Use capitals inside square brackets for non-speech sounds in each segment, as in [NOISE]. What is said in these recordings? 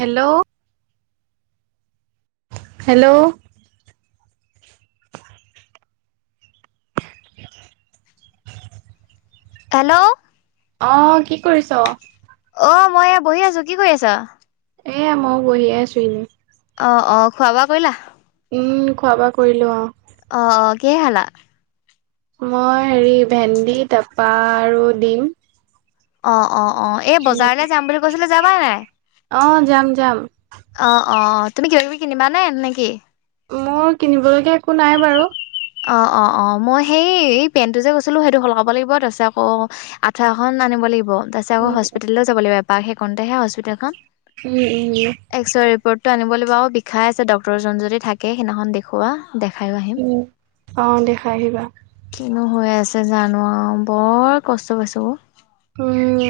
Hello. Hello. Hello. অঁ, কি কৰিছ? অঁ, মই এয়া বহি আছো। কি কৰি আছা? এই মই বহিয়ে আছোঁ এনে। অঁ, অঁ খোৱা -বোৱা কৰিলা? উম, খোৱা-বোৱা কৰিলো, অ। অ, অ, কিহে খালা? মই হেৰি, ভেন্দি তাপা আৰু ডিম। অ, অ, অ, এই বজাৰলৈ যাম বুলি কৈছিলো, যাবা নাই? অঁ, যাম, যাম। অ, অ, তুমি কিবা-কিবি কিনিবানে নেকি? মোৰ কিনিবলগীয়া একো নাই বাৰু! অ, অ, অ, মই সেই এই পেনটো যে কৈছিলো, সেইটো সলাব লাগিব, তাৰপিছত আকৌ আঠুৱা এখন আনিব লাগিব, তাৰপিছত আকৌ উম হস্পিতেললৈ যাব লাগিব এপাক, সেই কনতেহে হস্পিতেলখন। উম, উম। এক্সৰে ৰিপৰ্ট টো আনিব লাগিব, আৰু বিষাই আছে, ডক্তৰ জন যদি থাকে সিদিনাখন দেখুওৱা দেখাইও আহিম। হুম, অ, দেখাই আহিবা। কিনো হৈ আছে জানো আৰু, বৰ কষ্ট পাইছোঁ, অ। উম।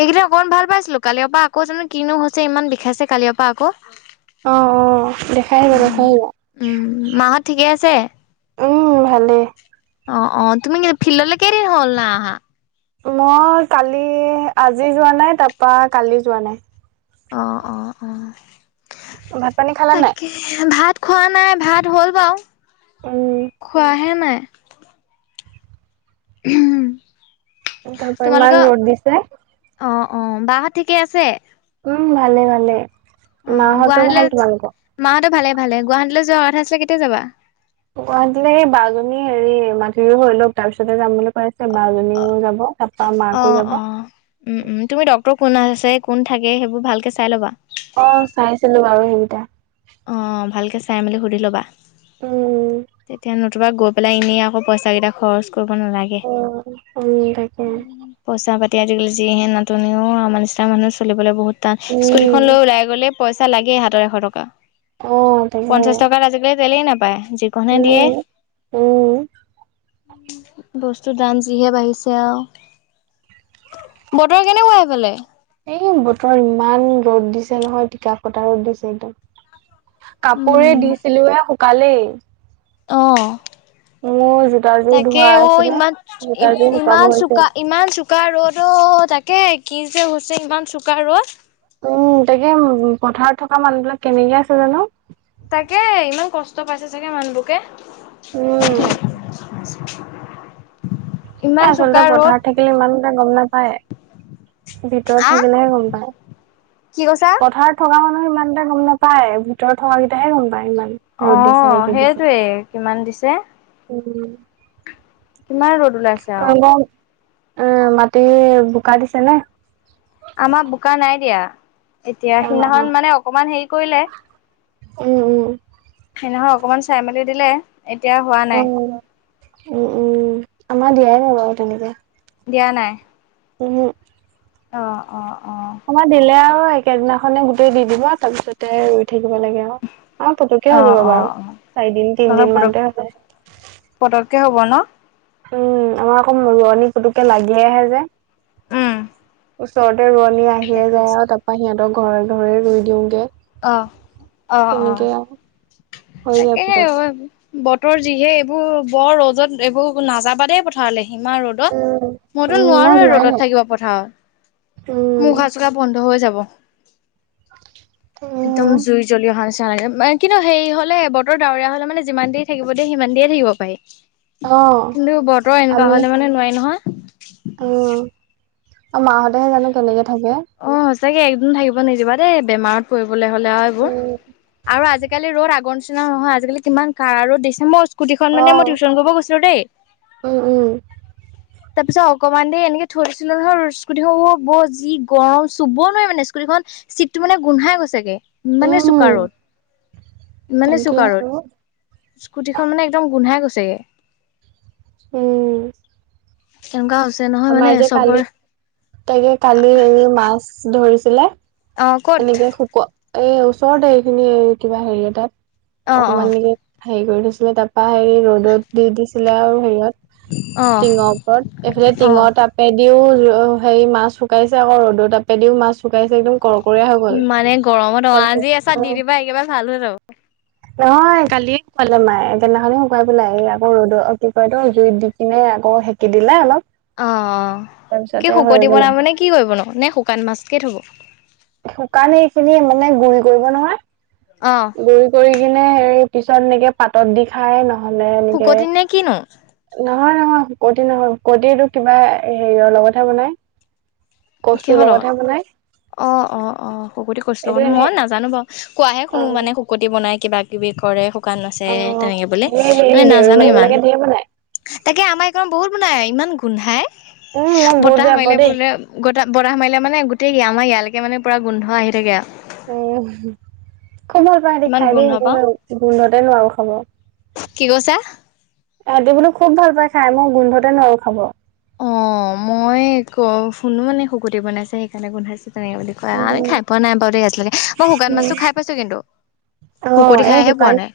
এইকেইদিন অকণমান ভাল পাইছিলো, কালিৰ পৰা আকৌ জানো কিনো হৈছে, ইমান বিষাইছে কালিৰ পৰা আকৌ। অ, অ, দেখাই আহিবা, দেখাই আহিবা। উম, মাহত ঠিকে আছে? উম, ভালেই। অ, অ, তুমি [UNINTELLIGIBLE] ফিল্ডলৈ কেইদিন হ'ল নাই অহা? মই কালি, আজি যোৱা নাই, তাৰপা কালি যোৱা নাই। অ, অ, অ। ভাত-পানী খালা নাই? তাকে ভাত খোৱা নাই। ভাত হ'ল বাৰু, উম খোৱাহে নাই। উম। তাৰ পৰা ইমান ৰ'দ দিছে। অ, অ, বাহত ঠিকে আছে? উম, ভালেই, ভালেই। অ, গুৱাহাটীলৈ, মাহঁতৰ ভালে-ভালে। গুৱাহাটীলৈ যোৱাৰ কথা আছিলে, কেতিয়া যাবা? গুৱাহাটী লে, এই বাজনী হেৰি মান্থলিটো হৈ লওক, তাৰপিছতে যাম বুলি কৈ বা জনীও যাব, তাপা মাকো অ' যাব। অ' উম, উম, তুমি ডক্তৰ কোন নাৰ্চ আছে, কোন থাকে, সেইবোৰ ভালকে চাই ল'বা। অ, চাইছিলো বাৰু সেইকেইটা। অঁ, ভালকে চাই-মেলি সুধি ল'বা। উম। এতিয়া নতুবা গৈ পেলাই এনেই আকৌ পইচা কেইটা খৰচ কৰিব নালাগে। অ, উম, তাকে। পইচা-পাতি আজিকালি যিহে নাতনি অ, আমাৰ নিচনা মানুহ চলিবলৈ বহুত টান। উম স্কুটিখন লৈ ওলাই গ'লে পইচা লাগেই হাতত এশ টকা। অ তাকে পঞ্চাশ টকাত আজিকালি তেলেই নাপায়, যি কনহে দিয়ে। উম উম বস্তুৰ দাম যিহে বাঢ়িছে আৰু। বতৰ কেনেকুৱা সেইফালে? এই, বতৰ ইমান ৰ'দ নহয়, টিকা ফটা ৰ'দ দিছে একদম। কাপোৰ এই উম দিছিলো হে, শুকালেই। অ। মোৰ জোতাযোৰ তাকে ধোৱা অ, আছিলে ইমান জোতাযোৰ শুকাব ইমান হৈছে চুকা, ইমান চুক চোকা ৰ'দ অ', তাকে কি যে হৈছে ইমান চোকা ৰ'দ। উম' তাকে, পথাৰত থকা মানুহ বিলাক কেনেকে আছে জানো? তাকে ইমান কষ্ট পাইছে চাগে মানু্হবোকে। উম [UNINTELLIGIBLE] এ আচলতে পথাৰত থাকিলে ইমান এটা গম নাপায়। ভিতৰত আহ থাকিলেহে গম পায়, কি কৈছা? পথাৰত থকা মানুহে ইমান এটা গম নাপায়। ভিতৰত থকাকেইটাহে গম পায় ইমান। ৰ'দ দিছে নে অ' কি দিছে সেইটোৱে কিমান দিছে। উম'। কিমান ৰ'দ ওলাইছ। তোমালকৰ মাটি বোকা দিছেনে? আমাৰ বোকা নাই দিয়া, এতিয়া অ অ সিদিনাখন মানে অকমান হেৰি কৰিলে। উম' উম'। সেইদিনাখন অকমান চাই মেলি দিলে। এতিয়া হোৱা নাই অ' উম উম আমাৰ দিয়াই নাই বাৰু তেনেকে। দিয়া নাই। ওহোঁ। অ' অ' অ'। আমাৰ দিলে আৰু, একেদিনাখনে গোটেই দি দিব আৰু তাৰপিছতে ৰুই থাকিব লাগে আও। অ' পতুকে অ হৈ যাব অ অ বাৰু, চাৰিদিন তিনদিন মানতে হৈ যায়। পতককে হব ন'? উম' আমাৰ আকৌ ৰোৱনী পুতুকে লাগি আহে যে। উম'। ওচৰতে ৰোৱনী আহিয়ে দেখি যায় আছো আৰু তাপা সিহঁতক ঘৰে ঘৰে ৰুই দিওঁগে। অ', অ' তেনেকে অ' আৰু হৈ যায় তাকেহে। পুতককে বতৰ যিহে এইবোৰ বৰ ৰ'দত এইবোৰ নাযাবা দেই পথাৰলে, ইমান ৰ'দ। উম মইতো উম মই নোৱাৰোৱে যোৱাই ৰ'দত নাই থাকিব পথাৰৰ। মোৰ উম উশাহ চুশাহ বন্ধ হৈ যাব। একদম জুই জ্বলি অহা নিচিনা লাগে। উম' কিন্তু হেৰি হলে বতৰ ডাৱৰীয়া হ'লে মানে যিমান দেৰি থাকিব দিয়ে সিমান দেৰিয়ে থাকিব পাৰি। [INAUDIBLE] কিন্তু বতৰ এনেকোৱা আমি হলে মানে নোৱাৰি নহয়। উম' মা হঁতেহে জানো কেনেকে থাকে। অ, সঁচাকে একদিনো থাকিব নিদিবা দেই বেমাৰত। কৰিবলে হ'লে আৰু এইবোৰ উম আৰু আজিকালি ৰ'দ আগৰ নি নিচিনা নহয়। আজিকালি কিমান কাৰা ৰ'দ দিছে। মই স্কুটিখন অ মানে মই টিউশন কৰিব গৈছিলো দেই। উম, উম। তাৰ পিছত অকণমান দেৰি এনেকে থৈ দিছিলোঁ নহয় স্কুটিখন, অ' ব যি গৰম চুব নোৱাৰি মানে স্কুটিখন, চিটটো মানে গোন্ধাই গৈছেগে। ইমানে উম চোকা ৰ'দ, ইমানে তাকে চোকা আৰু ৰ'দ। স্কুটিখন মানে একদম গোন্ধাই গৈছেগে। উম। তেনেকুৱা হৈছে ন। আমাৰ যে কালি, তাকে কালি হেৰি মাছ ধৰিছিলে। অ' ক'ত? এনেকে শুকুৱা, এ ওচৰতে এইখিনি কিবা হেৰি এটাত অ', অকমান অ', এনেকে। হেৰি কৰি থৈছিলে তাত। পা হেৰি ৰ'দত দি দিছিলে আৰু হেৰিয়ত অ', টিঙৰ ওপৰত। এইফালে টিঙৰ অ'। তাপ পেদিও হেৰি মাছ শুকাইছে আকৌ ৰ'দ তাপেদিও মাছ শুকাইছে। একদম কৰক, ইমানে গৰমত অ' আজি এছা দি দিবা একেবাৰে ভাল হয় যাব। [INAUDIBLE] নহয় কালিয়ে শুকুৱালে মায়ে একেইদিনাখনে শুকুৱাই পেলাই আক ৰ'দত কি কয় এইটো, জুইত দি। এনে আকৌ সেকি দিলে অলপ। অ' অ' কি তাৰপিছতে হৈ শুকতি গ'ল বনাবনে কি কৰিবনো? নে শুকান মাছকে থ'ব? শুকানে এই খিনি মানে গুৰি কৰিব নহয়। অ', গুৰি কৰি কিনে, সেই পিছত এনেকে পাতত দি খাই ন'হলে এনেকে। শুকতি নে কিনো? নহয়, নহয় শুকতি নহয়। শুকতিটো কিবা হেৰিয়ৰ লগতহে বনাই। কচুৰ কিহৰ লগত, লগতহে বনাই অ', অ', অ', শুকতি কচু এইটো লগত এনে মই নাজানোঁ বাৰু। কোৱাহে অ শুনো মানে, শুকতি বনাই কিবা কিবি কৰে। শুকান অ মাছেৰে তেনেকে বুলি সেই হেৰি মানে দেউৰী নাজানোঁ মানুহ ইমান। বিলাকে ধেৰ বনাই তাকে আমাৰ এইকনত বহুত বনাই, ইমান গোন্ধাই উম মই বহুত বতাহ বেয়া মাৰিলে পাওঁ দেই বোলে, গটা বতাহ মাৰিলে মানে গোটেই আমাৰ ইয়াৰলৈকে মানে পোৰা গোন্ধ আহি থাকে আৰু। উম, খুব ভাল পাই ইমান খাই দেই গোন্ধ পাওঁ। মই গোন্ধতে নোৱাৰোঁ খাব। কি কৈছা? তাহঁতি বোলোঁ খুব ভাল পাই খাই, মই গোন্ধতে নোৱাৰোঁ খাব। অ, মই ক শুনো মানে শুকুতি বনাইছে সেইকাৰণে গোন্ধাইছে তেনেকে বুলি কয়। আমি উম খাই, পোৱা নাই বাৰু দেই আজিলৈকে, মই শুকান উম মাছটো খাই পাইছোঁ কিন্তু, অ শুকতি এই খাইহে পোৱা শুকান নাই।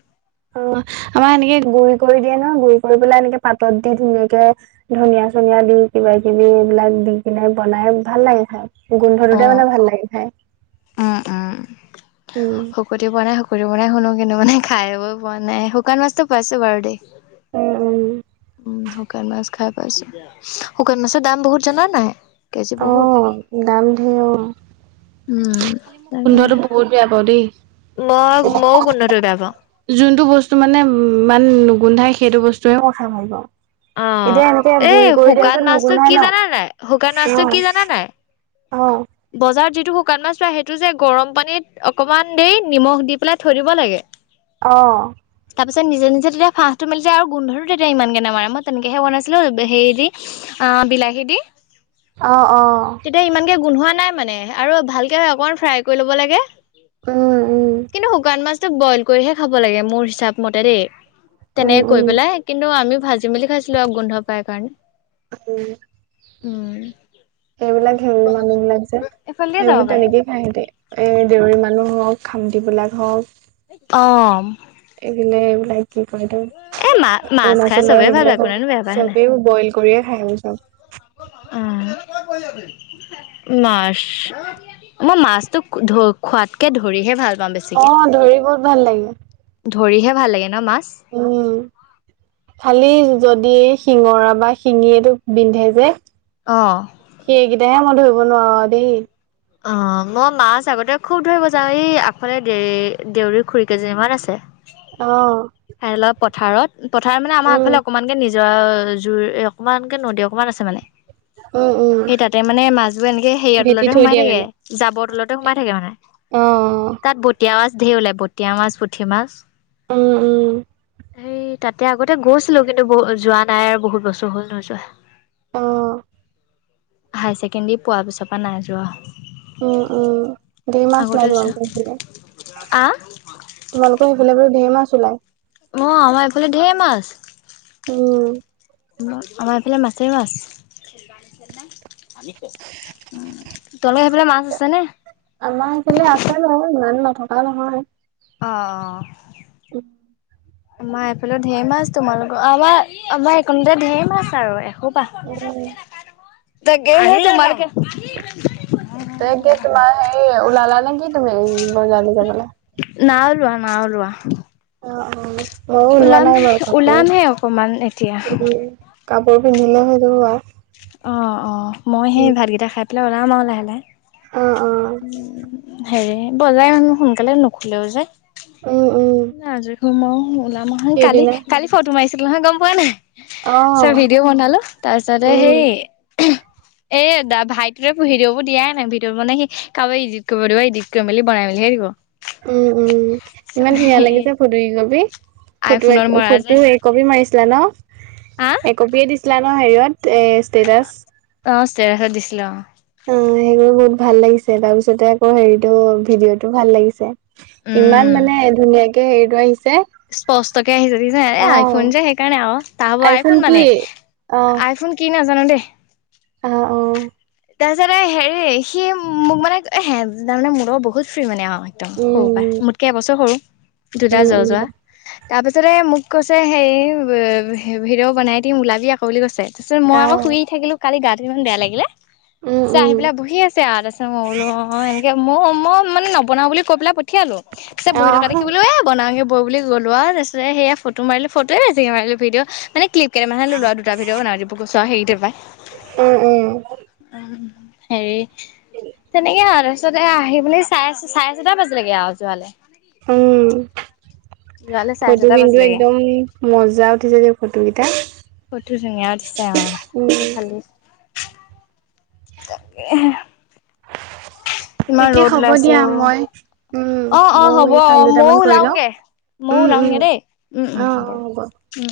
অ, আমাৰ এনেকে গুৰি কৰি দিয়ে ন, গুৰি কৰি পেলাই এনেকে পাতত দি ধুনীয়াকে, ধনিয়া-চনিয়া দি কিবা কিবি এইবিলাক দি কিনে বনাই ভাল লাগে খাই। গোন্ধটোতে অ' মানে ভাল লাগে খাই। উম, উম, উম, শুকতি বনাই শুকতি বনাই হলোঁ কিন্তু মানে খাই-বৈ পোৱা নাই, শুকান মাছতো পাইছোঁ বাৰু দেই। উম-উম। উম, শুকান মাছ খায় পাইছো। শুকান মাছৰ দাম বহুত জানা না নাই? কেজি বহুত, অ', দাম ধেৰ অ'। উম তাকে, গোন্ধটো বহুত বেয়া পাওঁ দেই। মই মইওঁ গোন্ধটো বেয়া পাওঁ। যোনটো বস্তু মানে ইমান নুগোন্ধাই সেইটো বস্তুহে মই খায় ভাল পাওঁ। অ এতিয়া এনেকে এই গুৰি কৰি দিয়া শুকান পিছত মাছটো নুগুন্ধাই ন। [INAUDIBLE] কিয়, কি জানা নাই অ'। বজাৰত যিটো শুকান মাছ পায় সেইটো যে, গৰম পানীত অকণমান দেৰি নিমখ দি পেলাই থৈ দিব লাগে। অ, ' তাৰপিছত নিজে নিজে তেতিয়া ফাঁহটো মেলি যায় আৰু গোন্ধটো তেতিয়া ইমানকে নামাৰে মই তেনেকৈহে বনাইছিলোঁ হেৰি দি। অ, ' বিলাহী দি। অ, 'অহ তেতিয়া ইমানকে গোন্ধোৱা নাই মানে আৰু ভালকে অকণমান ফ্ৰাই কৰি ল'ব লাগে। উম, উম, কিন্তু শুকান মাছতটো বইল কৰিহে খাব লাগে মোৰ হিচাপ মতে দেই উম, তেনেকে উম, কৈ পেলাই কিন্তু আমি ভাজি মেলি খাইছিলোঁ আৰু গোন্ধ পাই কাৰণে। [UNINTELLIGIBLE] উম। সেইবিলাক হেৰি মানুহ বিলাক যে এইফালে দিয়ে যাব এইেইবোৰ পাৰে তেনেকে এ দেউৰী মানুহ হওঁক খামটি বিলাক হওঁক। অ,। এইফালে এইবিলাক কি কৈ এইটো এ মা মাছ খাই অৰুণাচলৰ চবেই ভাল পায় সেইবিলাক কোনেনো বেয়া পায় হয় চবেই বইল কৰিয়ে খাই আমি চব। উম। মাছ, মই মাছতো ধৰি খোৱাতকে ধৰিহে ভাল পাওঁ বেছি। অ', ধৰি বহুত ভাল লাগে। ধৰিহে ভাল লাগে ন' মাছ। উম খালি যদি শিঙৰা বা শিঙিয়ে এইটো বিন্ধে যে। অহ। সেইগিটাহে মই ধৰিব নোৱাৰোঁ আৰু দেই। অ', মই মাছ আগতে খুব ধৰিব যাওঁ। এই আগফালে দে দেউৰী খুড়ী কেইজনীমান আছে। অ,। হেয় পথাৰত পথাৰ মানে আমাৰ উম আগলে অকনমানকে নিজ য জুৰ এই অকমানকে নদী অকনমান আছে মানে। উম উম সেই, তাতে মানে মাছবোৰ এনেকে হেৰিৱ ভেটি তলতে থৈ সোমাই দিয়ে থাকে মানে জাবৰ তলতে সোমাই থাকে মানে অ তাত বতিয়া মাছ ধেৰ ওলাই ব বতিয়া মাছ, পুঠিমাছ। উম উম। হেই তাতে আগতে গৈছিলো কিন্তু বহুত যোৱা নাই আৰু বহুত বছৰ হ'ল নোযোৱা। অ'। হায়াৰ ছেকেণ্ডেৰী পোৱাৰ পিছৰ পৰা নাই যোৱা। উম উম ধেৰ মাছ আগতে উলাই চা তোমালোকৰ হেইফালে। আহ তোমালোকৰ সেইফালে বোলো ধেৰ মাছ উলাই। অ', আমাৰ এইফালে ধে'ৰ মাছ। উম। আমাৰ এইফালে মাছেই মাছ। তোমাৰ সেইফালে মাছ আছে নে? আমাৰ এইফালে আছে বাৰু ইমান নথকা নহয়। অ' অ'। [INAUDIBLE] আমাৰ এইফালে ঢেৰ মাছ তোমালোকৰ আমাৰ আমাৰ এইকণতে ধেৰ মাছ আৰু এখোপা। উম, তাকেহে তোমালোকে। তাকে তোমাৰ হেৰি ওলালা নে কি তুমি বজাৰলৈ যাবলে? না উলোৱা না উলোৱা। অ', অ', মইও উলোৱা নাই বাৰু ওলামহে অকমান এতিয়া। কাপোৰ কাপোৰ পিন্ধিলে হৈ যাব বাৰু। অ' অ' মই হেই ভাতগিতা খাই পেলাই ওলাম আৰু লাহে লাহে। অ' অ'। হেৰি বজাৰ ইমান সোনকালে নুখোলেও যে উম, উম, আজৰি ওলাম আও। কালি সেইদিনা কালি ফটো মাৰিছিলো নহয় গম পোৱা নাই। অ', ভিডিঅ' বনালো তাৰ পিছতে উম, হেৰি এ দা ভাইটিৱে ভিদিওবোৰ দিয়াই নাই ভিদাও মানে হি কাৰবাক ইডিয়ট কৰিব দিব। ইডিট কৰি বনাই মেলিহে দিব। উম উম, ইমান ধুনীয়া লাগিছে ফোট দুই কপি। ফটো এক আইফোনত মৰা ফটো যে এক কপি মাৰিছিলা ন, আহ এক কপিয়ে দিছ ছিলা ন হেৰিয়ত এই ষ্টেটাছ। অ ষ্টেটাচত দিছিলে অ। অ সেইবোৰ বহুত ভাল লাগিছে তাৰ পিছতে আকৌ হেৰিটো ভিডিঅ'টো ভাল লাগিছে। উম ইমান মানে ধুনীয়াকে হেৰিটো আহিছে। স্পষ্টকে আহিছে দিছে এ অ আইফোন যে সেইকাৰণে অ তা হ'ব আইফোন মানে অ আইফোন কি নাজানো দেই? অ অ তাৰপিছতে হেৰি সি মোক মানে এ হে তাৰমানে মোৰ লগৰ বহুত ফ্ৰী মানে হয়। একদম উম সৰু পাই, মোতকে এবছৰ সৰু দুদা উম উম য উম যোৱা। তাৰ পিছতে মোক কৈছে হেৰি ব ভি ভিডিঅ' বনাই দিম ওলাবি আকৌ বুলি কৈছে। তাৰপিছত মই আকৌ আহ শুই থাকিলো কালি গাটো কিমান বেয়া লাগিলে। উম ছা উম আহি পেলাই বহি আছে আ তাৰপিছত মই বোলো অ এনেকে মই মই মানে নবনাও বুলি কৈ পেলাই প ঠিয়ালো, পিছে বহি থকা আহ দেখিবলৈ এ বনাওঁগে ব বুলি গ'লোৱা তাৰপিছতে সেয়া ফটো মাৰিলো, ফটোৱে বেছিকে মাৰিলো ভিডিঅ মানে ক্লিপ কেৰেমাহে লয় লোৱা দুটা ভিডিঅ বনাই দিব গৈ চোৱা হেৰিতে পায়। উম উম। উম হেৰি তেনেকে আৰু তাৰপিছতে আহি বুলি চাই আছো চাৰে ছটা বাজিলৈকে আৰু যোৱালে। উম। যোৱালে চাৰে ফটো ছটা কিন্তু বাজিলেগে একদম মজা উঠিছে দেই ফটোকেইটা। ফটো ধুনীয়া উঠিছে অ উম [UNINTELLIGIBLE] ভালেই। তাকেহে। কিমান তাকে ৰ'দ হ'ব দিয়া ওলাইছে ঔ। মই উম অ অ ময়ো হ'ব, এই কাম আহ মইও দুটামান কৰি লওঁ ওলাওগে, মইও উম উম ওলাওগে দেই, উম উম অ হ'ব। অ উম।